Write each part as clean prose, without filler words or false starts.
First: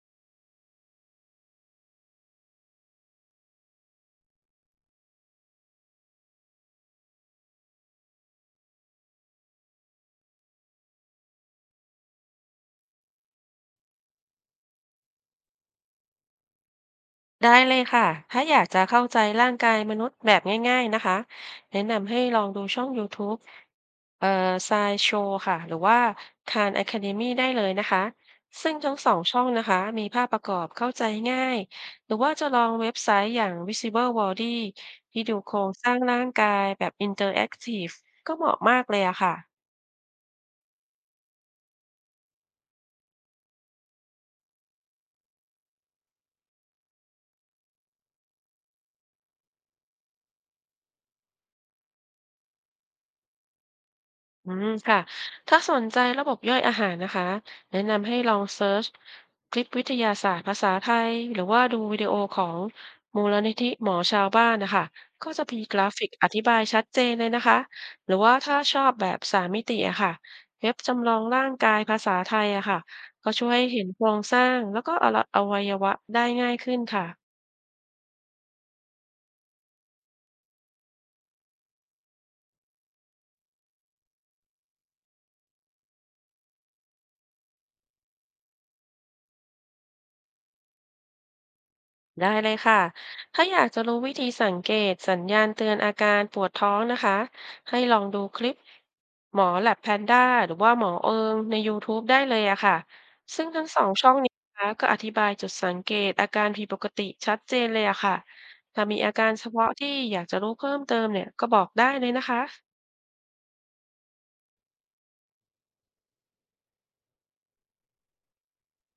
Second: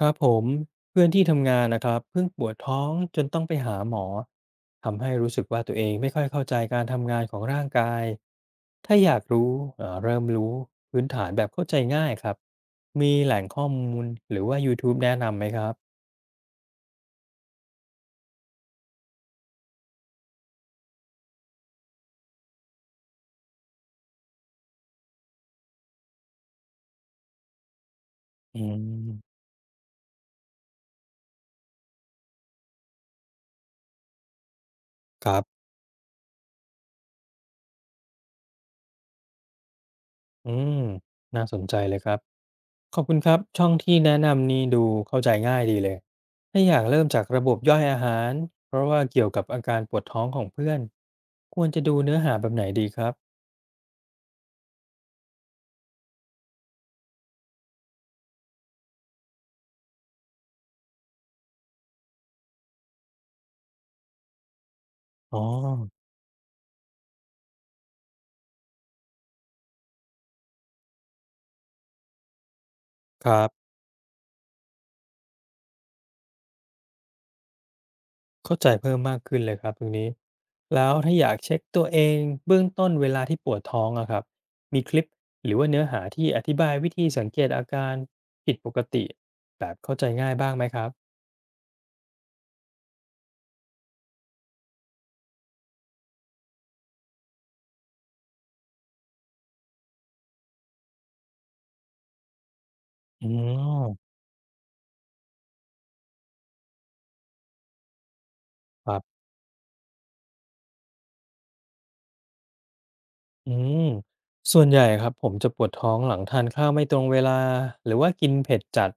ครับผมเพื่อนที่ทำงานนะครับเพิ่งปวดท้องจนต้องไปหาหมอทำให้รู้สึกว่าตัวเองไม่ค่อยเข้าใจการทำงานของร่างกายถ้าอยากรู้เริ่มรู้พื้นฐานแบบเข้าใจง่ายครับมีแหล่งข้อมูลหรือว่า YouTube แนะนำไหมครับได้เลยค่ะ ถ้าอยากจะเข้าใจร่างกายมนุษย์แบบง่ายๆนะคะ แนะนำให้ลองดูช่อง YouTube เอ่อ Science Show ค่ะ หรือว่า Khan Academy ได้เลยนะคะ อืซึ่งทั้งสองช่มองนะคะมีภาพประกอบเข้าใจง่าย หรือว่าจะลองเว็บไซต์อย่าง Visible Body ที่คดูรัโครบงสร้างร่างกายแบบ Interactive ก็เหมาะมากเลยอะค่ะ อืมน่าสนใจเลยครับ ขอบคุณครับช่องที่แนะนำนี่ดูเข้าใจง่ายดีเลยถ้าอยากเริ่มจากระบบย่อยอาหารเพราะว่าเกี่ยวกับอาการปวดท้องของเพื่อนควรจะดูเนื้อหาแบบไหนดีครับอืมค่ะถ้าสนใจระบบย่อยอาหารนะคะแนะนำให้ลองเซิร์ชคลิปวิทยาศาสตร์ภาษาไทย หรือว่าดูวิดีโอของมูลนิธิหมอชาวบ้านนะคะก็อ๋อจะมีกราฟิกอธิบายชัดเจนเลยนะคะหรือว่าถ้าชอบแบบสามมิติอะค่ะเว็บจำลองร่างกายภาษาไทยอะค่ะคก็รัช่วยให้บเห็นโครงสร้างแล้วก็อวัยวะได้ง่ายขึ้นค่ะ เข้าใจเพิ่มมากขึ้นเลยครับตรงนี้แล้วถ้าอยากเช็คตัวเองเบื้องต้นเวลาที่ปวดท้องอะครับมีคลิปหรือว่าเนื้อหาที่อธิบายวิธีสังเกตอาการผิดปกติแบบเข้าใจง่ายบ้างไหมครับได้เลยค่ะ ถ้าอยากจะรู้วิธีสังเกตสัญญาณเตือนอาการปวดท้องนะคะ ให้ลองดูคลิปหมอแลบแพนด้าหรือว่าหมอเอิงใน YouTube ได้เลยอะค่ะ อืซึ่งทั้งสองมช่องนี้นะคะก็อธิบายจุดสังเกตอาการผิดปกติชัดเจนเลยอะค่ะ ถ้าคมีรัอาบ การเฉพาะที่อยากจะรู้เพิ่มเติมเนี่ยก็บอกได้เลยนะคะ อืมส่วนใหญ่ครับผมจะปวดท้องหลังทานข้าวไม่ตรงเวลาหรือว่ากินเผ็ดจัด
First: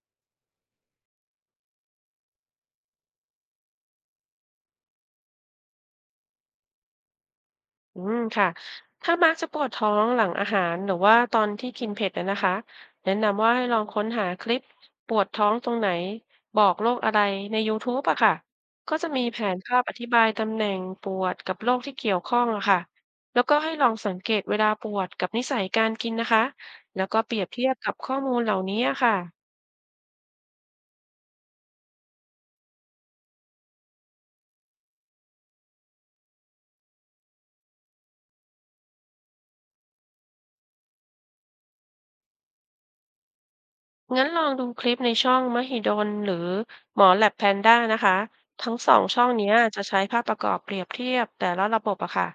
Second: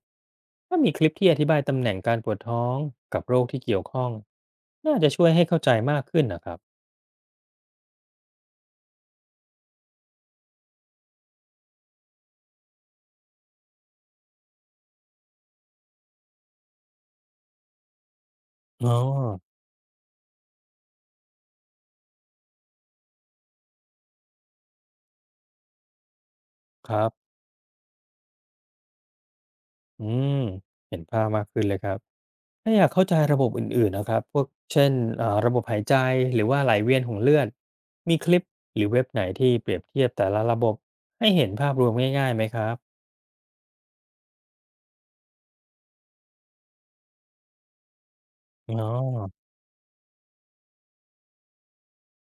ถ้ามีคลิปที่อธิบายตำแหน่งการปวดท้องกับโรคที่เกี่ยวข้องน่าจะช่วยให้เข้าใจมากขึ้นนะครับอืมค่ะถ้ามักจะปวดท้องหลังอาหารหรือว่าตอนที่กินเผ็ดนะนะคะแนะนำว่าให้ลองค้นหาคลิปปวดท้องตรงไหนบอกโรคอะไรใน YouTube อะค่ะอ๋อก็จะมีแผนภาพอธิบายตำแหน่งปวดกับโรคที่เกี่ยวข้องอะค่ะแล้วก็ให้ลองสังเกตเวลาปวดกับนิสัยการกินนะคะคแล้รัวก็บเปรียบเทียบกับข้อมูลเหล่านี้อะค่ะ อืมเห็นภาพมากขึ้นเลยครับถ้าอยากเข้าใจระบบอื่นๆนะครับพวกเช่นระบบหายใจหรือว่าไหลเวียนของเลือดมีคลิปหรือเว็บไหนที่เปรียบเทียบแต่ละระบบให้เห็นภาพรวมง่ายๆไหมครับงั้นลองดูคลิปในช่องมหิดลหรือหมอแลบแพนด้านะคะทั้อ๋งอสองช่องเนี้ยจะใช้ภาพประกอบเปรียบเทียบแต่ละระบบอะค่ะ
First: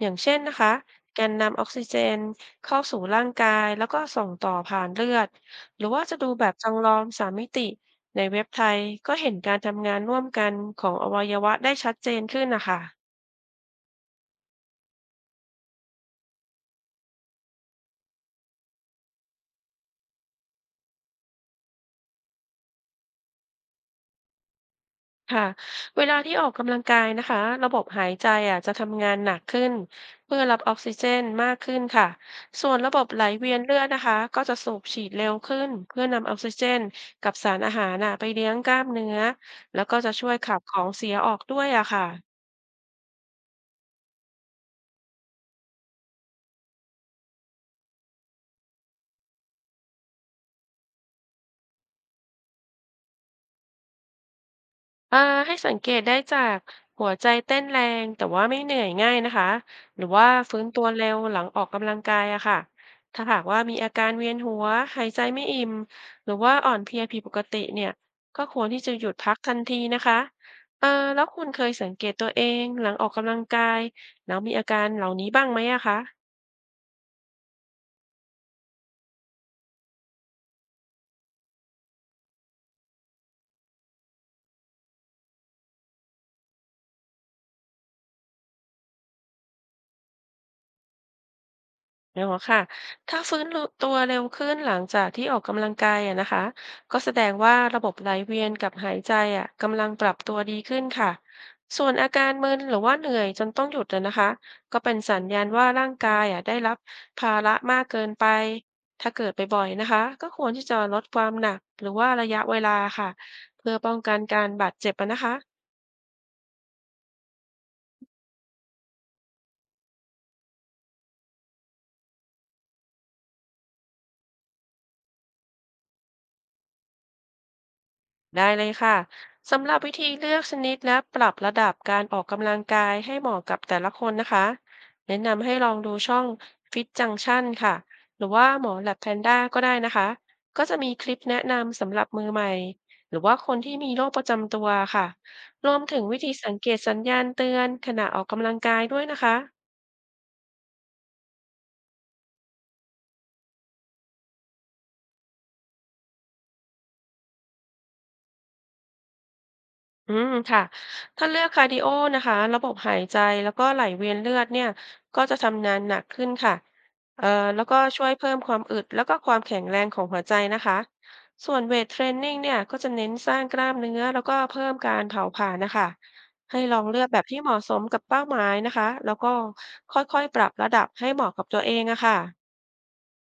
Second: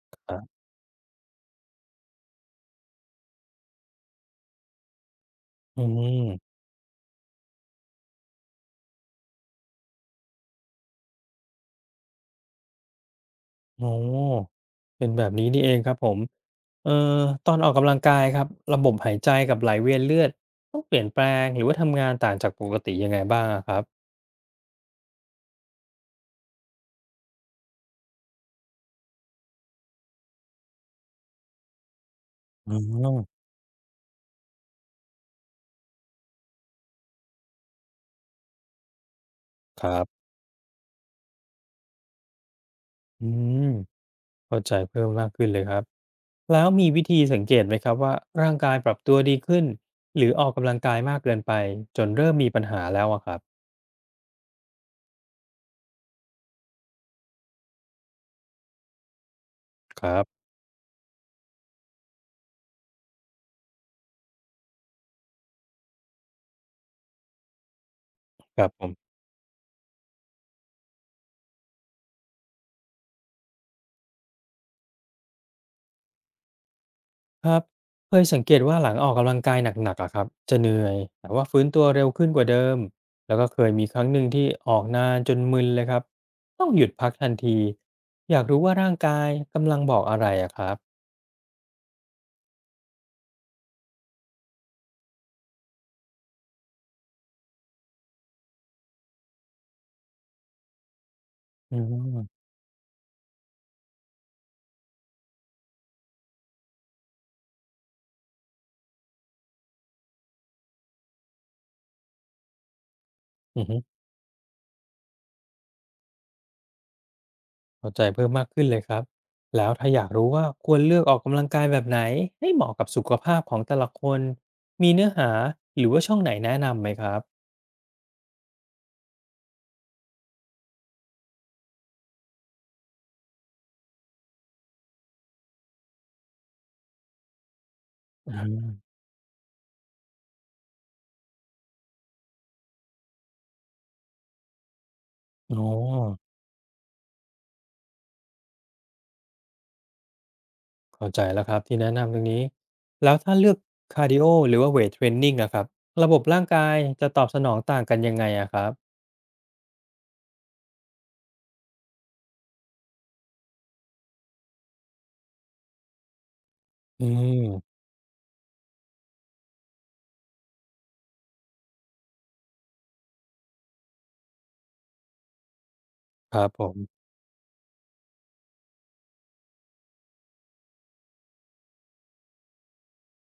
อย่างคเช่นรันะบคะแกนนำออกซิเจนเข้าสู่ร่างกายแล้วก็ส่งต่อผ่านเลือดหอืรือว่าจะดูแบบม จำลองสามมิติในเว็บไทยก็เห็นการทำงานร่วมกันของอวัยวะได้ชัดเจนขึ้นนะคะ โอ้เป็นแบบนี้นี่เองครับผมเอ่อตอนออกกำลังกายครับระบบหายใจกับไหลเวียนเลือดต้องเปลี่ยนแปลงหรือว่าทำงานต่างจากปกติยังไงบ้างอะครับค่ะเวลาที่ออกกำลังกายนะคะระบบหายใจอ่ะจะทำงานหนักขึ้นเพื่อรับออกซิเจนมากขึ้นค่ะส่วอ๋นอระบบไหลเวียนเลือดนะคะก็จะสูบฉีดเร็วขึ้นเพื่อนำออกซิเจนกับสารอาหารน่ะไปเลี้ยงกล้ามเนื้อแล้ควก็รัจะบช่วยขับของเสียออกด้วยอะค่ะ อืมเข้าใจเพิ่มมากขึ้นเลยครับแล้วมีวิธีสังเกตไหมครับว่าร่างกายปรับตัวดีขึ้นหรือออกกำลังกายมากเกินไปจนเริ่มมีปัญหาแล้วอะครับอาให้สังเกตได้จากหัวใจเต้นแรงแต่ว่าไม่เหนื่อยง่ายนะคะหครือรัว่าบฟื้นตัวเร็วหลังออกกำลังกายอะค่ะถ้าหากว่ามีอาการเวียนหัวหายใจไม่อิ่มหรือว่าอ่อนเพลียผิดปกติเนี่ยก็คควรรับที่ผจะหยุม ดพักทันทีนะคะเออแล้วคุณเคยสังเกตตัวเองหลังออกกำลังกายแล้วมีอาการเหล่านี้บ้างไหมอะคะ ครับเคยสังเกตว่าหลังออกกำลังกายหนักๆอะครับจะเหนื่อยแต่ว่าฟื้นตัวเร็วขึ้นกว่าเดิมแล้วก็เคยมีครั้งหนึ่งที่ออกนานจนมึนเลยครับต้องหยุดพักทันทีอยากรู้ว่าร่างกายกำลังบอกอะไรอะครับอ๋อค่ะถ้าฟื้นตัวเร็วขึ้นหลังจากที่ออกกำลังกายอะนะคะก็แสดงว่าระบบไหลเวียนกับหายใจอะกำลังปรับตัวดีขึ้นค่ะอืส่วนอาการมมึนหรือว่าเหนื่อยจนต้องหยุดอะนะคะก็เป็นสัญญาณว่าร่างกายอะได้รับภาระมากเกินไปถ้าเกิดไปบ่อยๆนะคะก็ควรที่จะลดความหนักหรือว่าระยะเวลาค่ะอือเพื่อฮึป้องกันการบาดเจ็บอะนะคะ เข้าใจเพิ่มมากขึ้นเลยครับแล้วถ้าอยากรู้ว่าควรเลือกออกกำลังกายแบบไหนให้เหมาะกับสุขภาพของแต่ละคนมีเนื้อหาหรือว่าช่องไหนแนะนำไหมครับได้เลยค่ะสำหรับวิธีเลือกชนิดและปรับระดับการออกกำลังกายให้เหมาะกับแต่ละคนนะคะแนะนำให้ลองดูช่อง Fit Junction ค่ะหรืออาว่าหมอ Lab Panda ก็ได้นะคะก็จะมีคลิปแนะนำสำหรับมือใหม่หรือว่าคนที่มีโรคประจำตัวค่ะอ๋อ รวมถึงวิธีสังเกตสัญญาณเตือนขณะออกกำลังกายด้วยนะคะ เข้าใจแล้วครับที่แนะนำตรงนี้แล้วถ้าเลือกคาร์ดิโอหรือว่าเวทเทรนนิ่งอะครับระบบร่างกายจะตอบสนองต่างกันยังไงอะครับอืมค่ะถ้าเลือกคาร์ดิโอนะคะระบบหายใจแล้วก็ไหลเวียนเลือดเนี่ยก็จะทำงานหนักขึ้นค่ะอืเอ่อมแล้วก็ช่วยเพิ่มความอึดแล้วก็ความแข็งแรงของหัวใจนะคะส่วนเวทเทรนนิ่งเนี่ยก็จะเน้นสร้างกล้ามเนื้อแล้วก็เพิ่มการเผาผลาญนะคะครับให้ผลมองเลือกแบบที่เหมาะสมกับเป้าหมายนะคะแล้วก็ค่อยๆปรับระดับให้เหมาะกับตัวเองอะค่ะ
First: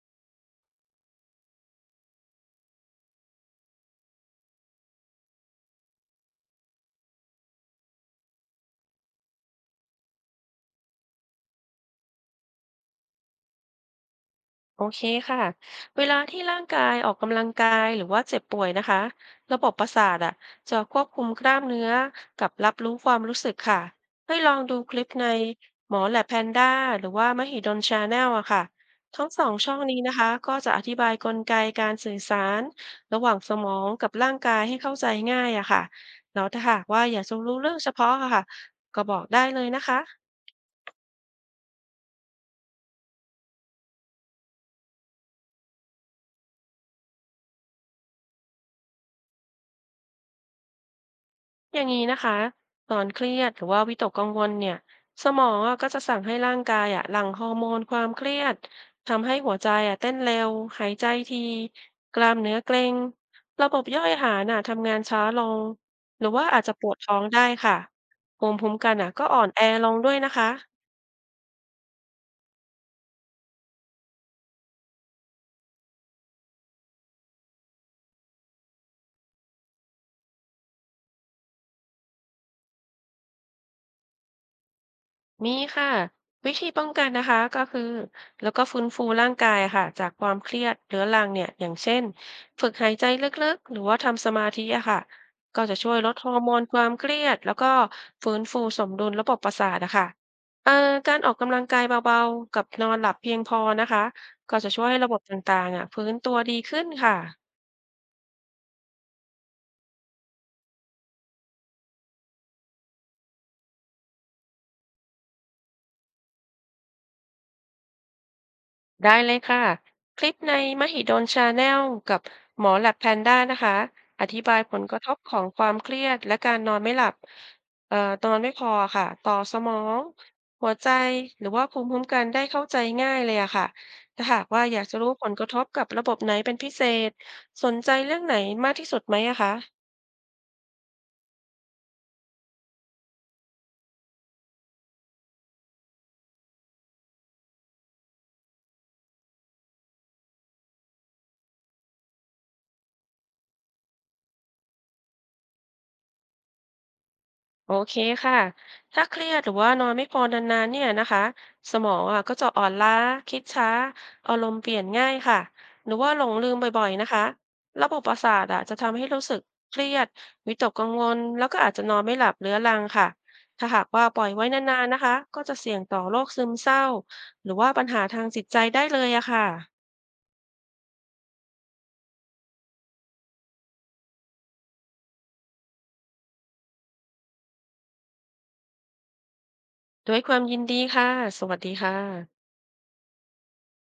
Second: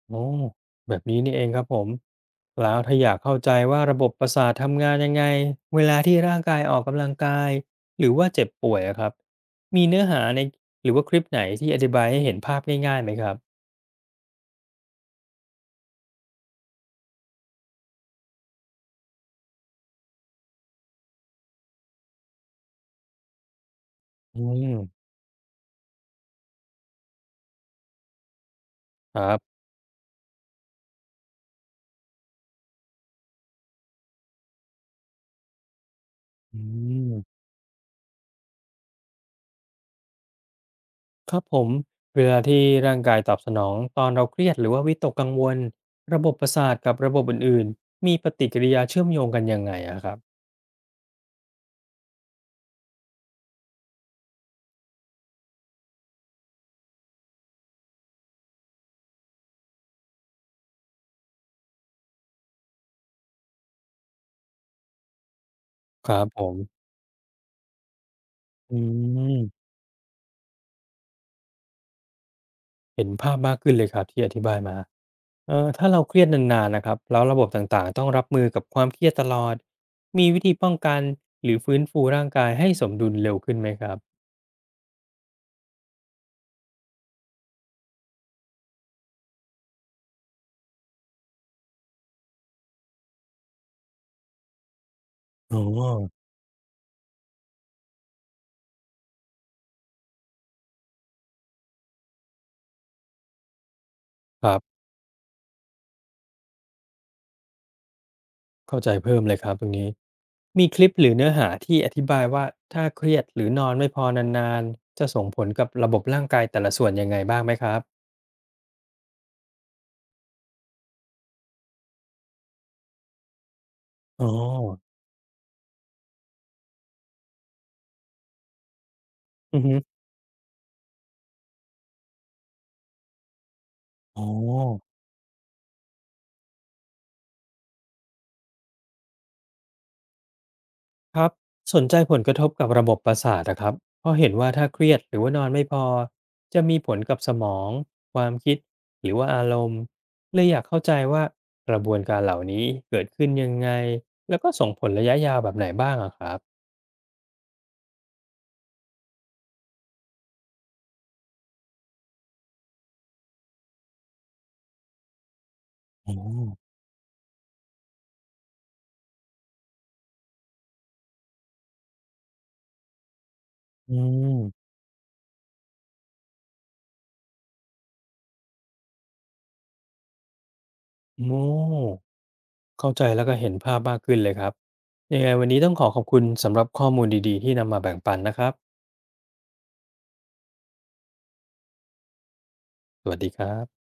โอ้แบบนี้นี่เองครับผมแล้วถ้าอยากเข้าใจว่าระบบประสาททำงานยังไงเวลาที่ร่างกายออกกำลังกายหรือว่าเจ็บป่วยอะครับมีเนื้อหาในหรือว่าคลิปไหนที่อธิบายให้เห็นภาพง่ายๆไหมครับโอเคค่ะเวลาที่ร่างกายออกกำลังกายหรือว่าเจ็บป่วยนะคะระบบประสาทอ่ะจะควบคุมกล้ามเนื้อกับรับรู้ความรู้สึกค่ะให้อืลองดูมคลิปในหมอแลบแพนด้าหรือว่ามหิดลชาแนลอะค่ะคทั้รังสองบช่องนี้นะคะก็จะอธิบายกลไกการสื่อสารระหว่างสมองกับร่างกายให้เข้าใจง่ายอะค่ะแล้วอืถ้าหากว่าอยากจะม รู้เรื่องเฉพาะอะค่ะก็บอกได้เลยนะคะ ครับผมเวลาที่ร่างกายตอบสนองตอนเราเครียดหรือว่าวิตกกังวลระบบประสาทกับระบบอื่นๆมีปฏิกิริยาเชื่อมโยงกันยังไงอะครับอย่างนี้นะคะตอนเครียดหรือว่าวิตกกังวลเนี่ยสมองอะก็จะสั่งให้ร่างกายอะหลั่งฮอร์โมนความเครียดทำให้หัวใจอะเต้นเร็วหายใจทีกล้ามเนื้อเกร็งระบบย่อยอาหารน่ะทำงานช้าลงครัหรืบอผว่ามอาจจะปวดท้องได้ค่ะภูมิคุ้อืมกันอะก็อ่อนแอมลงด้วยนะคะ เห็นภาพมากขึ้นเลยครับที่อธิบายมาถ้าเราเครียดนานๆนะครับแล้วระบบต่างๆต้องรับมือกับความเครียดตลอดมีวิธีป้องกันหรือฟื้นฟูร่างกายให้สมดุลเร็วขึ้นไหมครับมีค่ะวิธีป้องกันนะคะก็คือแล้วก็ฟื้นฟูร่างกายค่ะจากความเครียดเรื้อรังเนี่ยอย่างเช่นฝึกหายใจลึกๆหรือว่าทำสมาธิอะค่ะอ๋ก็อจะช่วยลดฮอร์โมนความเครียดแล้วก็ฟื้นฟูสมดุลระบบประสาทอะค่ะเอ่อการออกกำลังกายเบาๆกับนอนหลับเพียงพอนะคะคก็รัจะช่บวยให้ระบบต่างๆอะฟื้นตัวดีขึ้นค่ะ เข้าใจเพิ่มเลยครับตรงนี้ มีคลิปหรือเนื้อหาที่อธิบายว่าถ้าเครียดหรือนอนไม่พอนานๆจะส่งผลกับระบบร่างกายแต่ละส่วนยังไงบ้างไหมครับได้เลยค่ะคลิปในมหิดลชาแนลกับหมอแลบแพนด้านะคะออ๋อธิบายผลกระทบของความเครียดและการนอนไม่หลับเอ่อนอนไม่พอค่ะต่อสอือมฮึองหัวใจหรือว่าภูมิคุ้มกันได้เข้าใจง่ายเลยอะค่ะอ๋อถ้าหากว่าอยากจะรู้ผลกระทบกับระบบไหนเป็นพิเศษสนใจเรื่องไหนมากที่สุดไหมอะคะ ครับสนใจผลกระทบกับระบบประสาทนะครับเพราะเห็นว่าถ้าเครียดหรือว่านอนไม่พอจะมีผลกับสมองความคิดหรือว่าอารมณ์เลยอยากเข้าใจว่ากระบวนการเหล่านี้เกิดขึ้นยังไงแล้วก็ส่งผลระยะยาวแบบไหนบ้างอะครับโอเคค่ะถ้าเครียดหรือว่านอนไม่พอนานๆเนี่ยนะคะสมองอ่ะก็จะอ่อนล้าคิดช้าอารมณ์เปลี่ยนง่ายค่ะหรือว่าอ๋อหลงลืมบ่อยๆนะคะระบบประสาทอ่ะจะทำให้รู้สึกเครียดวิตกกังวลแล้วก็อาจจะนอนไม่หลับเรื้อรังค่ะถ้าหากอืว่าปล่อยไว้นมานๆนะคะก็จะเสี่ยงต่อโรคซึมเศร้าหรือว่าปัญหาทางจิตใจได้เลยอะค่ะโอ้ เข้าใจแล้วก็เห็นภาพมากขึ้นเลยครับยังไงวันนี้ต้องขอขอบคุณสำหรับข้อมูลดีๆที่นำมาแบ่งปันนะครับ ด้วยความยินดีค่ะสวัสดีค่ะสวัสดีครับ